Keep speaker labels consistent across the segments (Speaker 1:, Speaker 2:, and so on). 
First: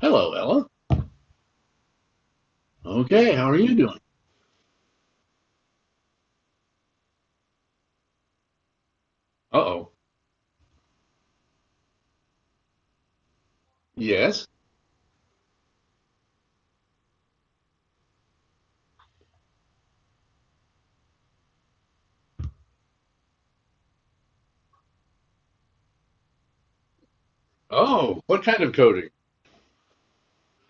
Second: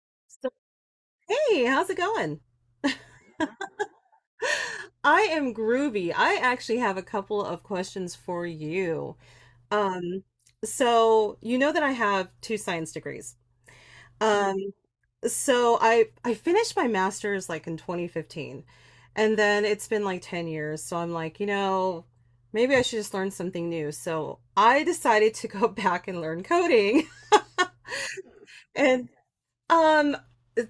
Speaker 1: Hello,
Speaker 2: So,
Speaker 1: Ella.
Speaker 2: hey, how's it going?
Speaker 1: Okay, how are you doing?
Speaker 2: I am groovy. I actually have a couple of questions for you.
Speaker 1: Uh-oh.
Speaker 2: Um, so you know that I have two science degrees.
Speaker 1: Yes.
Speaker 2: Um, so I finished my master's like in 2015, and then it's been like 10 years. So I'm like, you know, maybe I should just learn something new. So I decided to go back and learn coding.
Speaker 1: Oh, what kind of coding?
Speaker 2: And um,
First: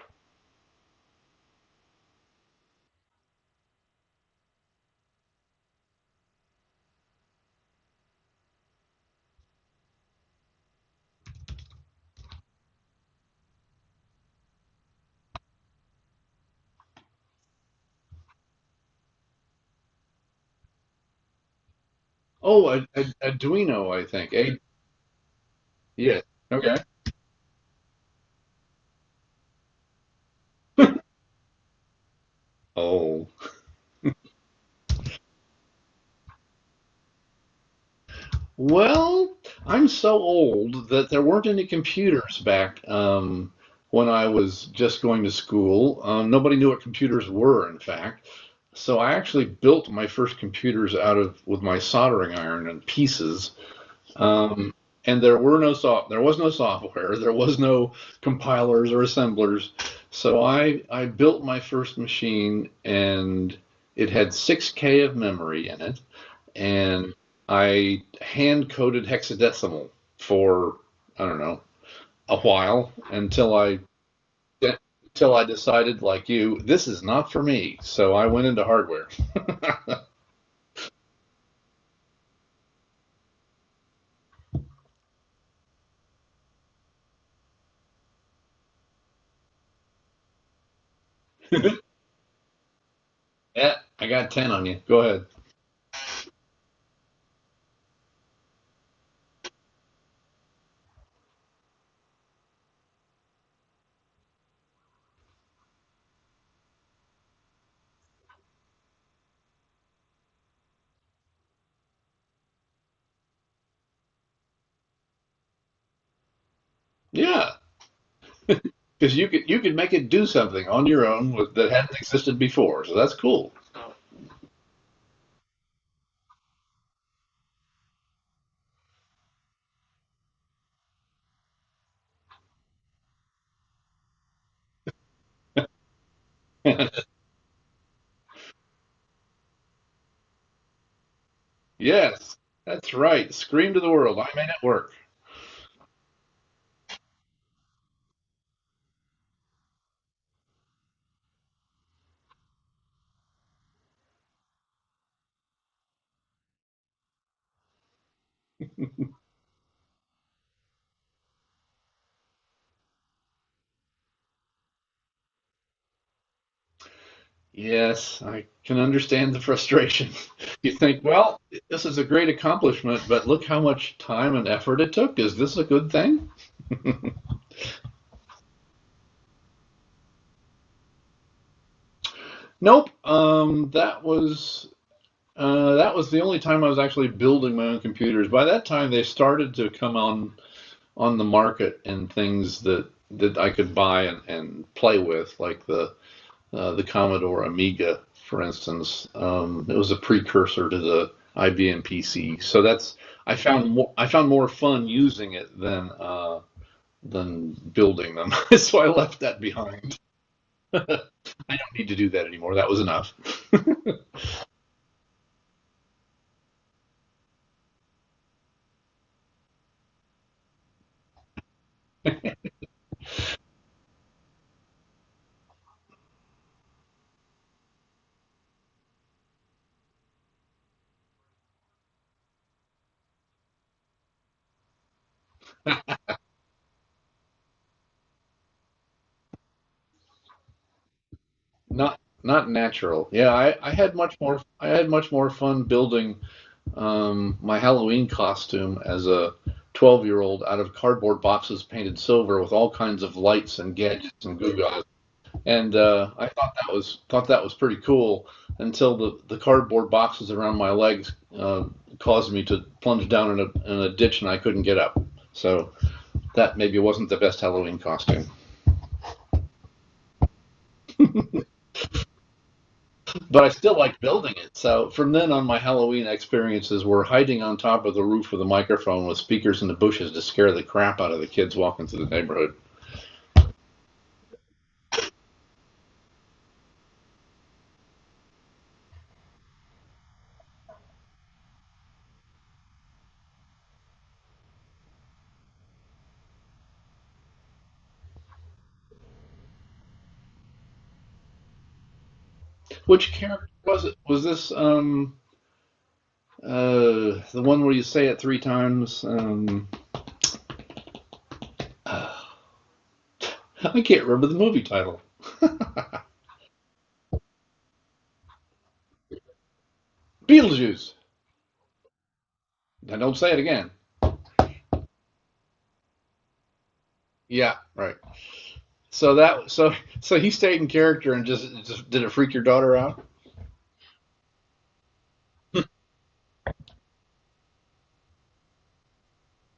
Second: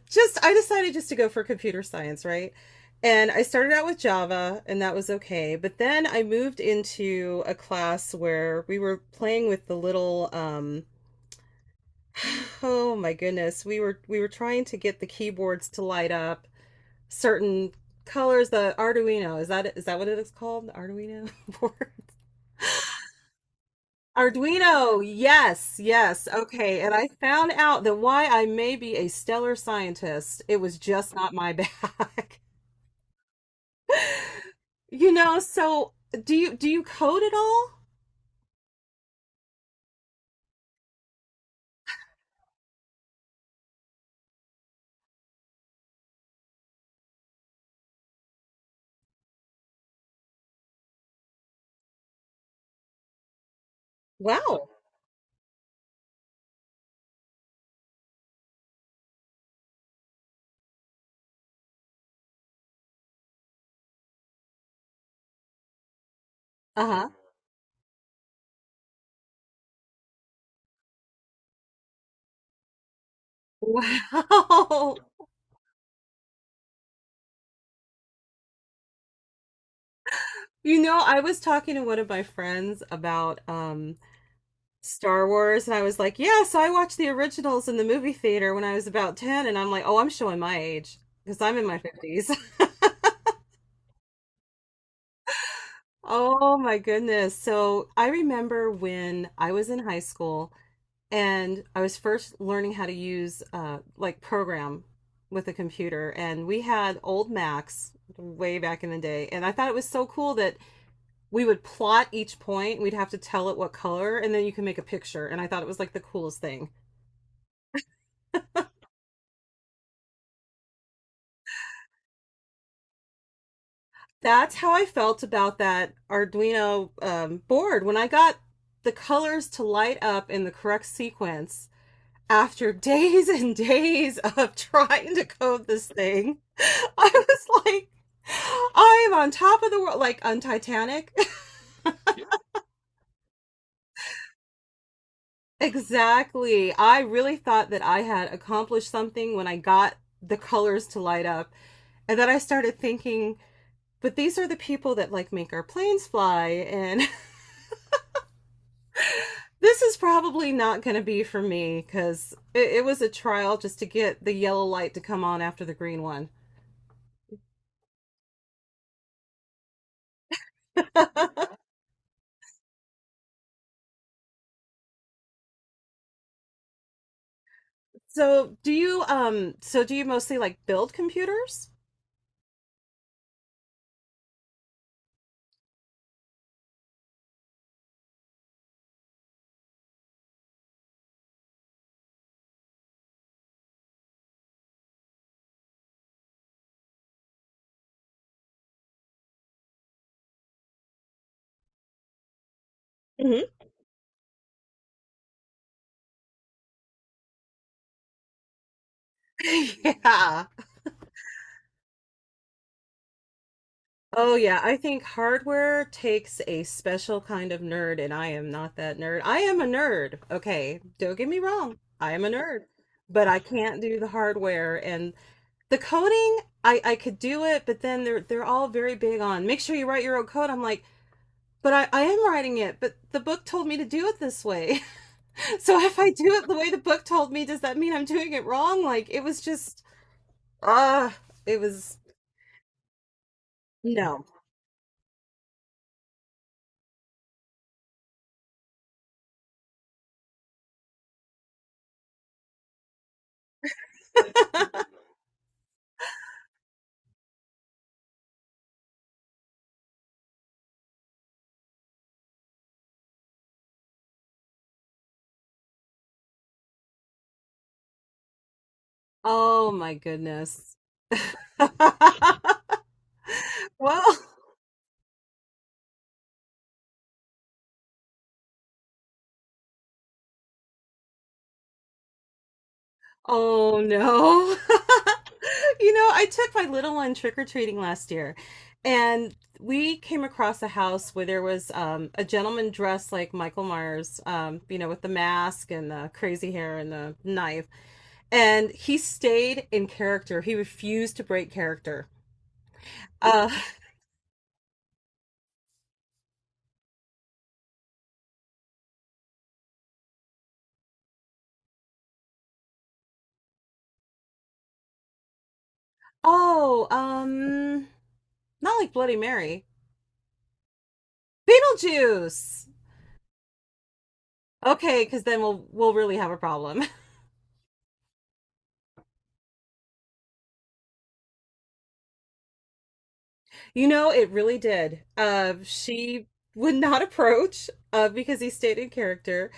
Speaker 2: just I decided just to go for computer science, right? And I started out with Java, and that was okay. But then I moved into a class where we were playing with the little oh my goodness, we were trying to get the keyboards to light up certain colors, the Arduino. Is that what it is called? The Arduino board?
Speaker 1: Oh, Ad Ad Arduino, I think. A
Speaker 2: Arduino, yes,
Speaker 1: yes.
Speaker 2: yes.
Speaker 1: Okay.
Speaker 2: Okay. And I found out that why I may be a stellar scientist, it was just not my bag.
Speaker 1: Oh.
Speaker 2: You know, so do you code at all?
Speaker 1: Well, I'm so old that there weren't any computers back when I was just going to school. Nobody knew what computers were, in fact. So I actually built my first computers out of with my soldering iron and pieces.
Speaker 2: Wow.
Speaker 1: Um, and there was no software, there was no compilers or assemblers. So I built my first machine, and it had 6K of memory in it,
Speaker 2: Uh-huh.
Speaker 1: and I hand coded hexadecimal for I don't know a while until I
Speaker 2: Wow.
Speaker 1: until I decided like you this is not for me. So I went into hardware.
Speaker 2: You know, I was talking to one of my friends about Star Wars and I was like, "Yeah, so I watched the originals in the movie theater when I was about 10." And I'm like, "Oh, I'm showing my age because I'm in my fifties."
Speaker 1: Eh, I got 10 on you. Go ahead.
Speaker 2: Oh my goodness. So, I remember when I was in high school and I was first learning how to use like program with a computer, and we had old Macs way back in the day, and I thought it was so cool that we would plot each point. We'd have to tell it what color, and then you can make a picture, and I thought it was like the coolest thing.
Speaker 1: Yeah, because you could make it do something on your own with, that hadn't existed before. So that's cool.
Speaker 2: That's how I felt about that Arduino board when I got the colors to light up in the correct sequence after days and days of trying to code this thing, I was like, I am on top of the world, like on Titanic.
Speaker 1: Yes, that's right. Scream to the world. I made it work.
Speaker 2: Exactly. I really thought that I had accomplished something when I got the colors to light up. And then I started thinking, but these are the people that like make our planes fly. And this is probably not going to be for me because it was a trial just to get the yellow light to come on after the green one.
Speaker 1: Yes, I can understand the frustration. You think, well, this is a great accomplishment, but look how much time and effort it took. Is this a good thing?
Speaker 2: So do you mostly like build computers?
Speaker 1: Nope. That was the only time I was actually building my own computers. By that time, they started to come on the market and things that I could buy and play with, like the Commodore Amiga, for instance. It was a precursor to the IBM PC. So that's I
Speaker 2: Hmm.
Speaker 1: found more, I found more fun using it than building them. so I left that behind.
Speaker 2: Yeah.
Speaker 1: I don't need to do that anymore. That was enough.
Speaker 2: Oh yeah, I think hardware takes a special kind of nerd, and I am not that nerd. I am a nerd. Okay, don't get me wrong. I am a nerd, but I can't do the hardware and the coding. I could do it, but then they're all very big on make sure you write your own code. I'm like, but I am writing it, but the book told me to do it this way. So if I do it the way the book told me, does that mean I'm doing it wrong? Like it was just ah, it was
Speaker 1: Not not natural. Yeah, I had much
Speaker 2: no.
Speaker 1: more I had much more fun building my Halloween costume as a 12-year-old out of cardboard boxes painted silver with all kinds of lights and gadgets and goo and I thought that was pretty cool until the cardboard boxes around my legs caused me to plunge down in a ditch, and I couldn't get up. So that maybe wasn't the best Halloween costume,
Speaker 2: Oh my goodness.
Speaker 1: but I still liked
Speaker 2: Well,
Speaker 1: building it. So from then on, my Halloween experiences were hiding on top of the roof with a microphone with speakers in the bushes to scare the crap out of the kids walking through the neighborhood.
Speaker 2: oh no. You know, I took my little one trick-or-treating last year, and we came across a house where there was a gentleman dressed like Michael Myers, you know, with the mask and the crazy hair and the knife. And he stayed in character. He refused to break character.
Speaker 1: Which
Speaker 2: Uh,
Speaker 1: character was it? Was this the one where you say it three times? I can't remember the movie title.
Speaker 2: oh, not like Bloody Mary.
Speaker 1: Beetlejuice.
Speaker 2: Beetlejuice.
Speaker 1: Now don't say it again.
Speaker 2: Okay, because then we'll really have a problem.
Speaker 1: Yeah, right. So that so so he stayed in character, and just did it freak your daughter out?
Speaker 2: You know, it really did. She would not approach because he stayed in character.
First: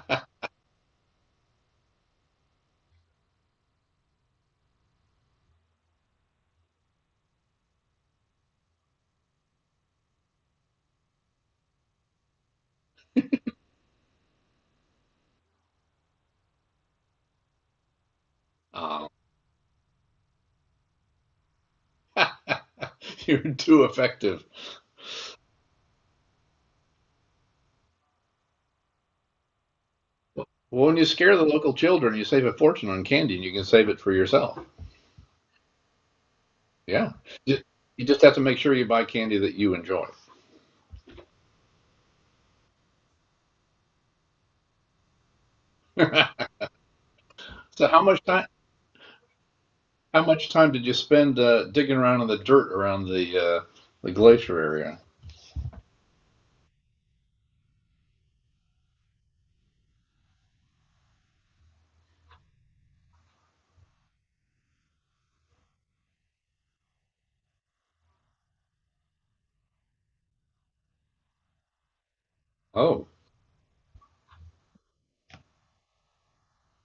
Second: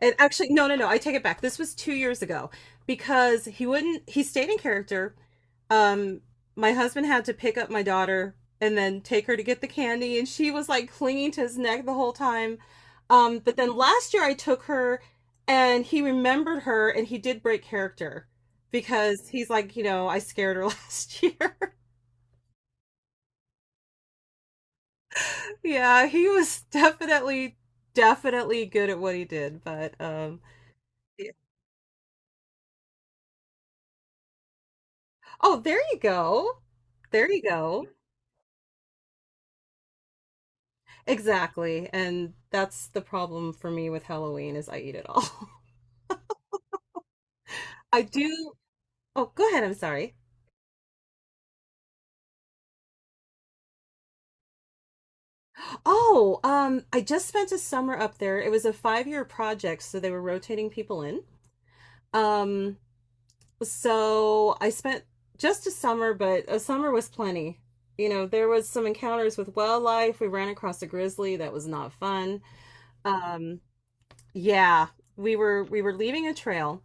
Speaker 2: And actually, no, no, no, I take it back. This was 2 years ago because he wouldn't, he stayed in character. Um, my husband had to pick up my daughter and then take her to get the candy, and she was like clinging to his neck the whole time. But then last year I took her and he remembered her and he did break character
Speaker 1: Oh.
Speaker 2: because he's like, you know, I scared her last year.
Speaker 1: You're too effective.
Speaker 2: Yeah, he was definitely good at what he did, but
Speaker 1: Well, when you
Speaker 2: yeah.
Speaker 1: scare the local children, you save a fortune on candy, and you can save it for yourself.
Speaker 2: Oh, there you go.
Speaker 1: Yeah,
Speaker 2: There you go.
Speaker 1: you just have to make sure you buy candy that you enjoy.
Speaker 2: Exactly. And that's the problem for me with Halloween is I eat it all.
Speaker 1: so, how
Speaker 2: I
Speaker 1: much time?
Speaker 2: do. Oh, go ahead. I'm sorry.
Speaker 1: how much time did you spend digging around in the dirt around the glacier area?
Speaker 2: Oh, I just spent a summer up there. It was a 5 year project, so they were rotating people in. Um, so I spent just a summer, but a summer was plenty. You know, there was some encounters with wildlife. We ran across a grizzly that was not fun.
Speaker 1: Oh,
Speaker 2: Um, yeah, we were leaving a trail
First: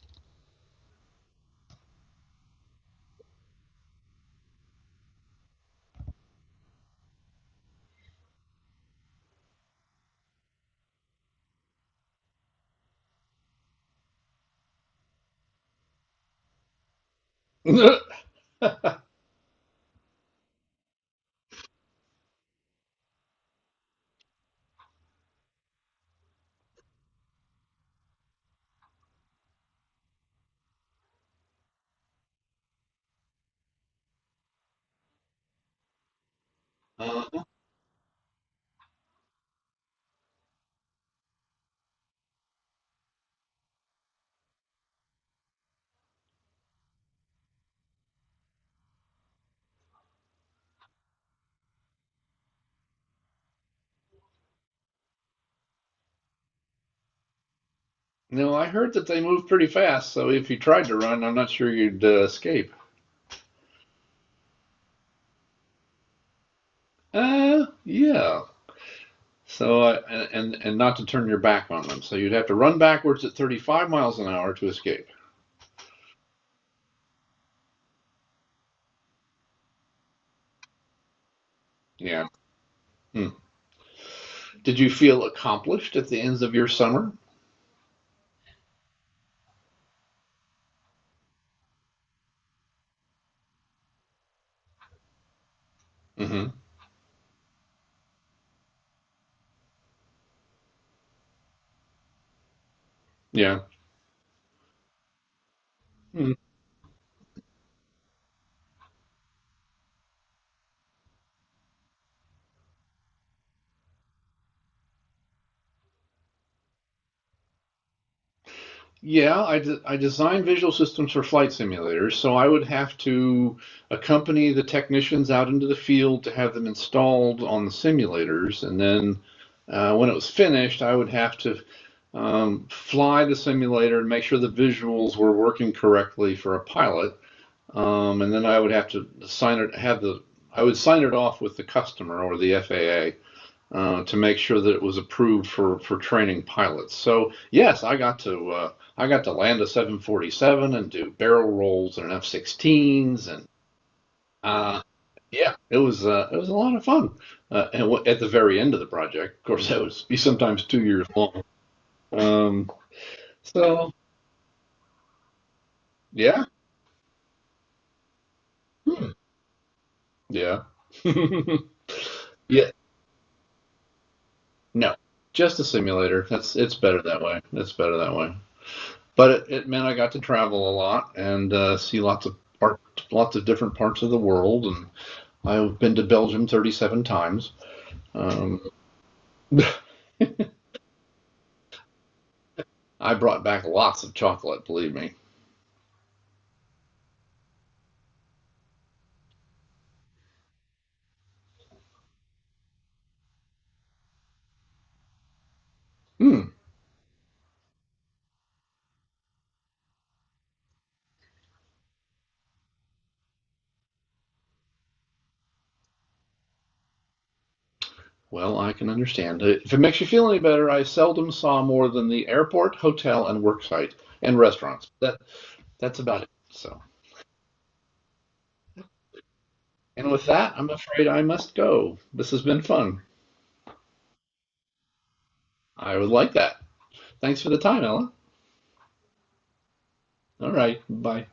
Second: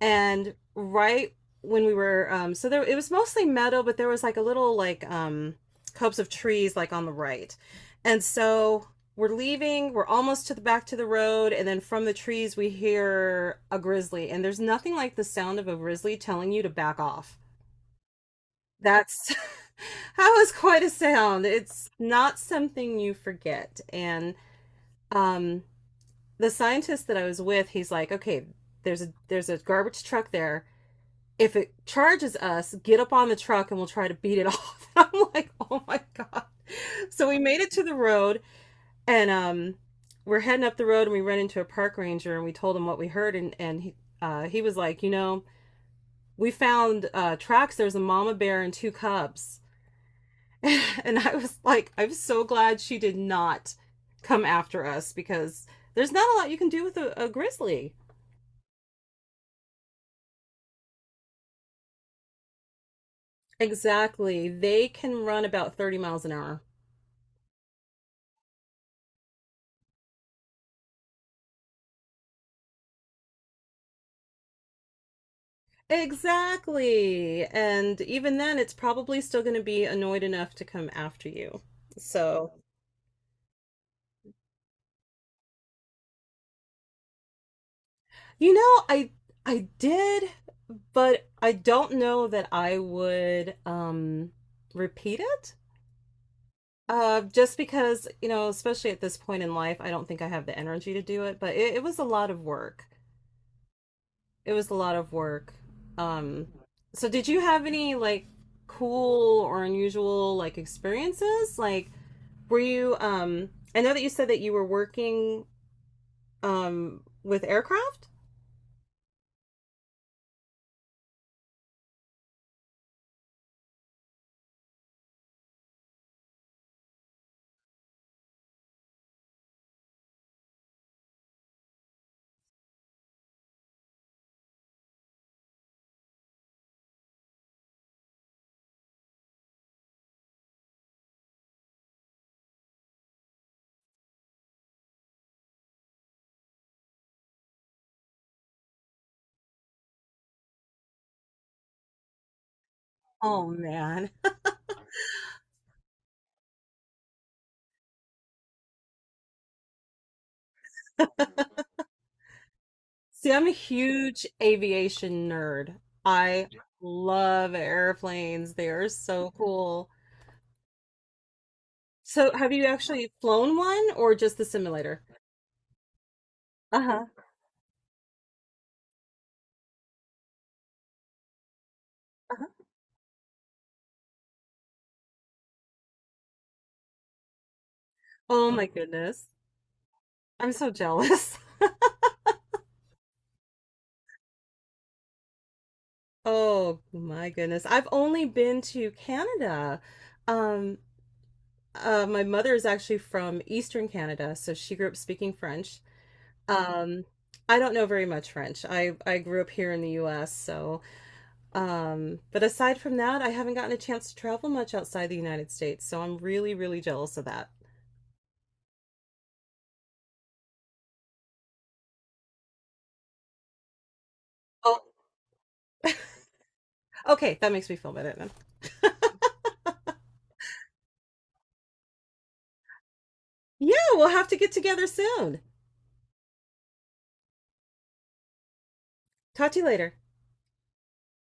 Speaker 2: and right when we were so there it was mostly meadow but there was like a little like copse of trees like on the right, and so we're leaving, we're almost to the back to the road, and then from the trees we hear a grizzly, and there's nothing like the sound of a grizzly telling you to back off. That's That was quite a sound. It's not something you forget. And um the scientist that I was with, he's like, okay, there's a garbage truck there. If it charges us, get up on the truck and we'll try to beat it off. I'm like, oh my god. So we
Speaker 1: uh,
Speaker 2: made it to the road and we're heading up the road and we run into a park ranger and we told him what we heard, and he was like, you know, we found tracks. There's a mama bear and two cubs, and I was like, I'm so glad she did not come after us because there's not a lot you can do with a grizzly.
Speaker 1: no, I heard that they move pretty fast, so if you tried to run, I'm not sure you'd escape.
Speaker 2: Exactly, they can run about 30 miles an hour.
Speaker 1: Yeah. So uh, and not to turn your back on them, so you'd have to run backwards at 35 miles an hour to escape.
Speaker 2: Exactly. And even then, it's probably still going to be annoyed enough to come after you.
Speaker 1: Yeah.
Speaker 2: So,
Speaker 1: Hmm. Did you feel accomplished at the ends of your summer?
Speaker 2: you know, I did, but I don't know that I would repeat it.
Speaker 1: Hmm.
Speaker 2: Uh, just because, you know, especially at this point in life, I don't think I have the energy to do it, but it was a lot of work.
Speaker 1: Yeah.
Speaker 2: It was a lot of work.
Speaker 1: Hmm.
Speaker 2: Um so did you have any like cool or unusual like experiences like were you? I know that you said that you were working with aircraft.
Speaker 1: Yeah, I design visual systems for flight simulators, so I would have to accompany the technicians out into the field to have them installed on the simulators, and then when it was finished, I would have to fly the simulator and make sure the visuals were working correctly for a pilot. And then I would have to sign it, I would sign it off with the customer or the FAA to make sure that it was approved for training pilots. So yes, I got to land a 747 and do barrel rolls and F-16s, and
Speaker 2: Oh man.
Speaker 1: uh, yeah, it was a lot of fun. And at the very end of the project, of course, that would be sometimes 2 years long. Um,
Speaker 2: See, I'm a
Speaker 1: so
Speaker 2: huge aviation nerd.
Speaker 1: Yeah.
Speaker 2: I love airplanes. They are
Speaker 1: Hmm.
Speaker 2: so cool.
Speaker 1: Yeah.
Speaker 2: So, have you
Speaker 1: Yeah.
Speaker 2: actually flown one or just the
Speaker 1: No.
Speaker 2: simulator?
Speaker 1: Just a simulator. That's it's
Speaker 2: Uh
Speaker 1: better
Speaker 2: huh.
Speaker 1: that way. It's better that way. But it meant I got to travel a lot and see
Speaker 2: Uh-huh.
Speaker 1: lots of different parts of the world. And I've been to Belgium 37 times.
Speaker 2: Oh
Speaker 1: Um,
Speaker 2: my goodness. I'm so jealous.
Speaker 1: I brought back lots of chocolate, believe me.
Speaker 2: Oh my goodness. I've only been to Canada. Um, my mother is actually from Eastern Canada, so she grew up speaking French.
Speaker 1: Hmm.
Speaker 2: Um, I don't know very much French. I grew up here in the U.S., so but aside from that, I haven't gotten a chance to travel much outside the United States, so I'm really jealous of that.
Speaker 1: Well, I can understand. If it makes you feel any better, I seldom saw more than the airport, hotel, and worksite and restaurants.
Speaker 2: Oh,
Speaker 1: That's about it. So.
Speaker 2: okay, that makes me feel better then.
Speaker 1: And with that, I'm afraid I must go. This has been fun.
Speaker 2: Yeah, we'll have to get together soon.
Speaker 1: I would like that. Thanks for the time, Ella.
Speaker 2: Talk to you later.
Speaker 1: All right. Bye.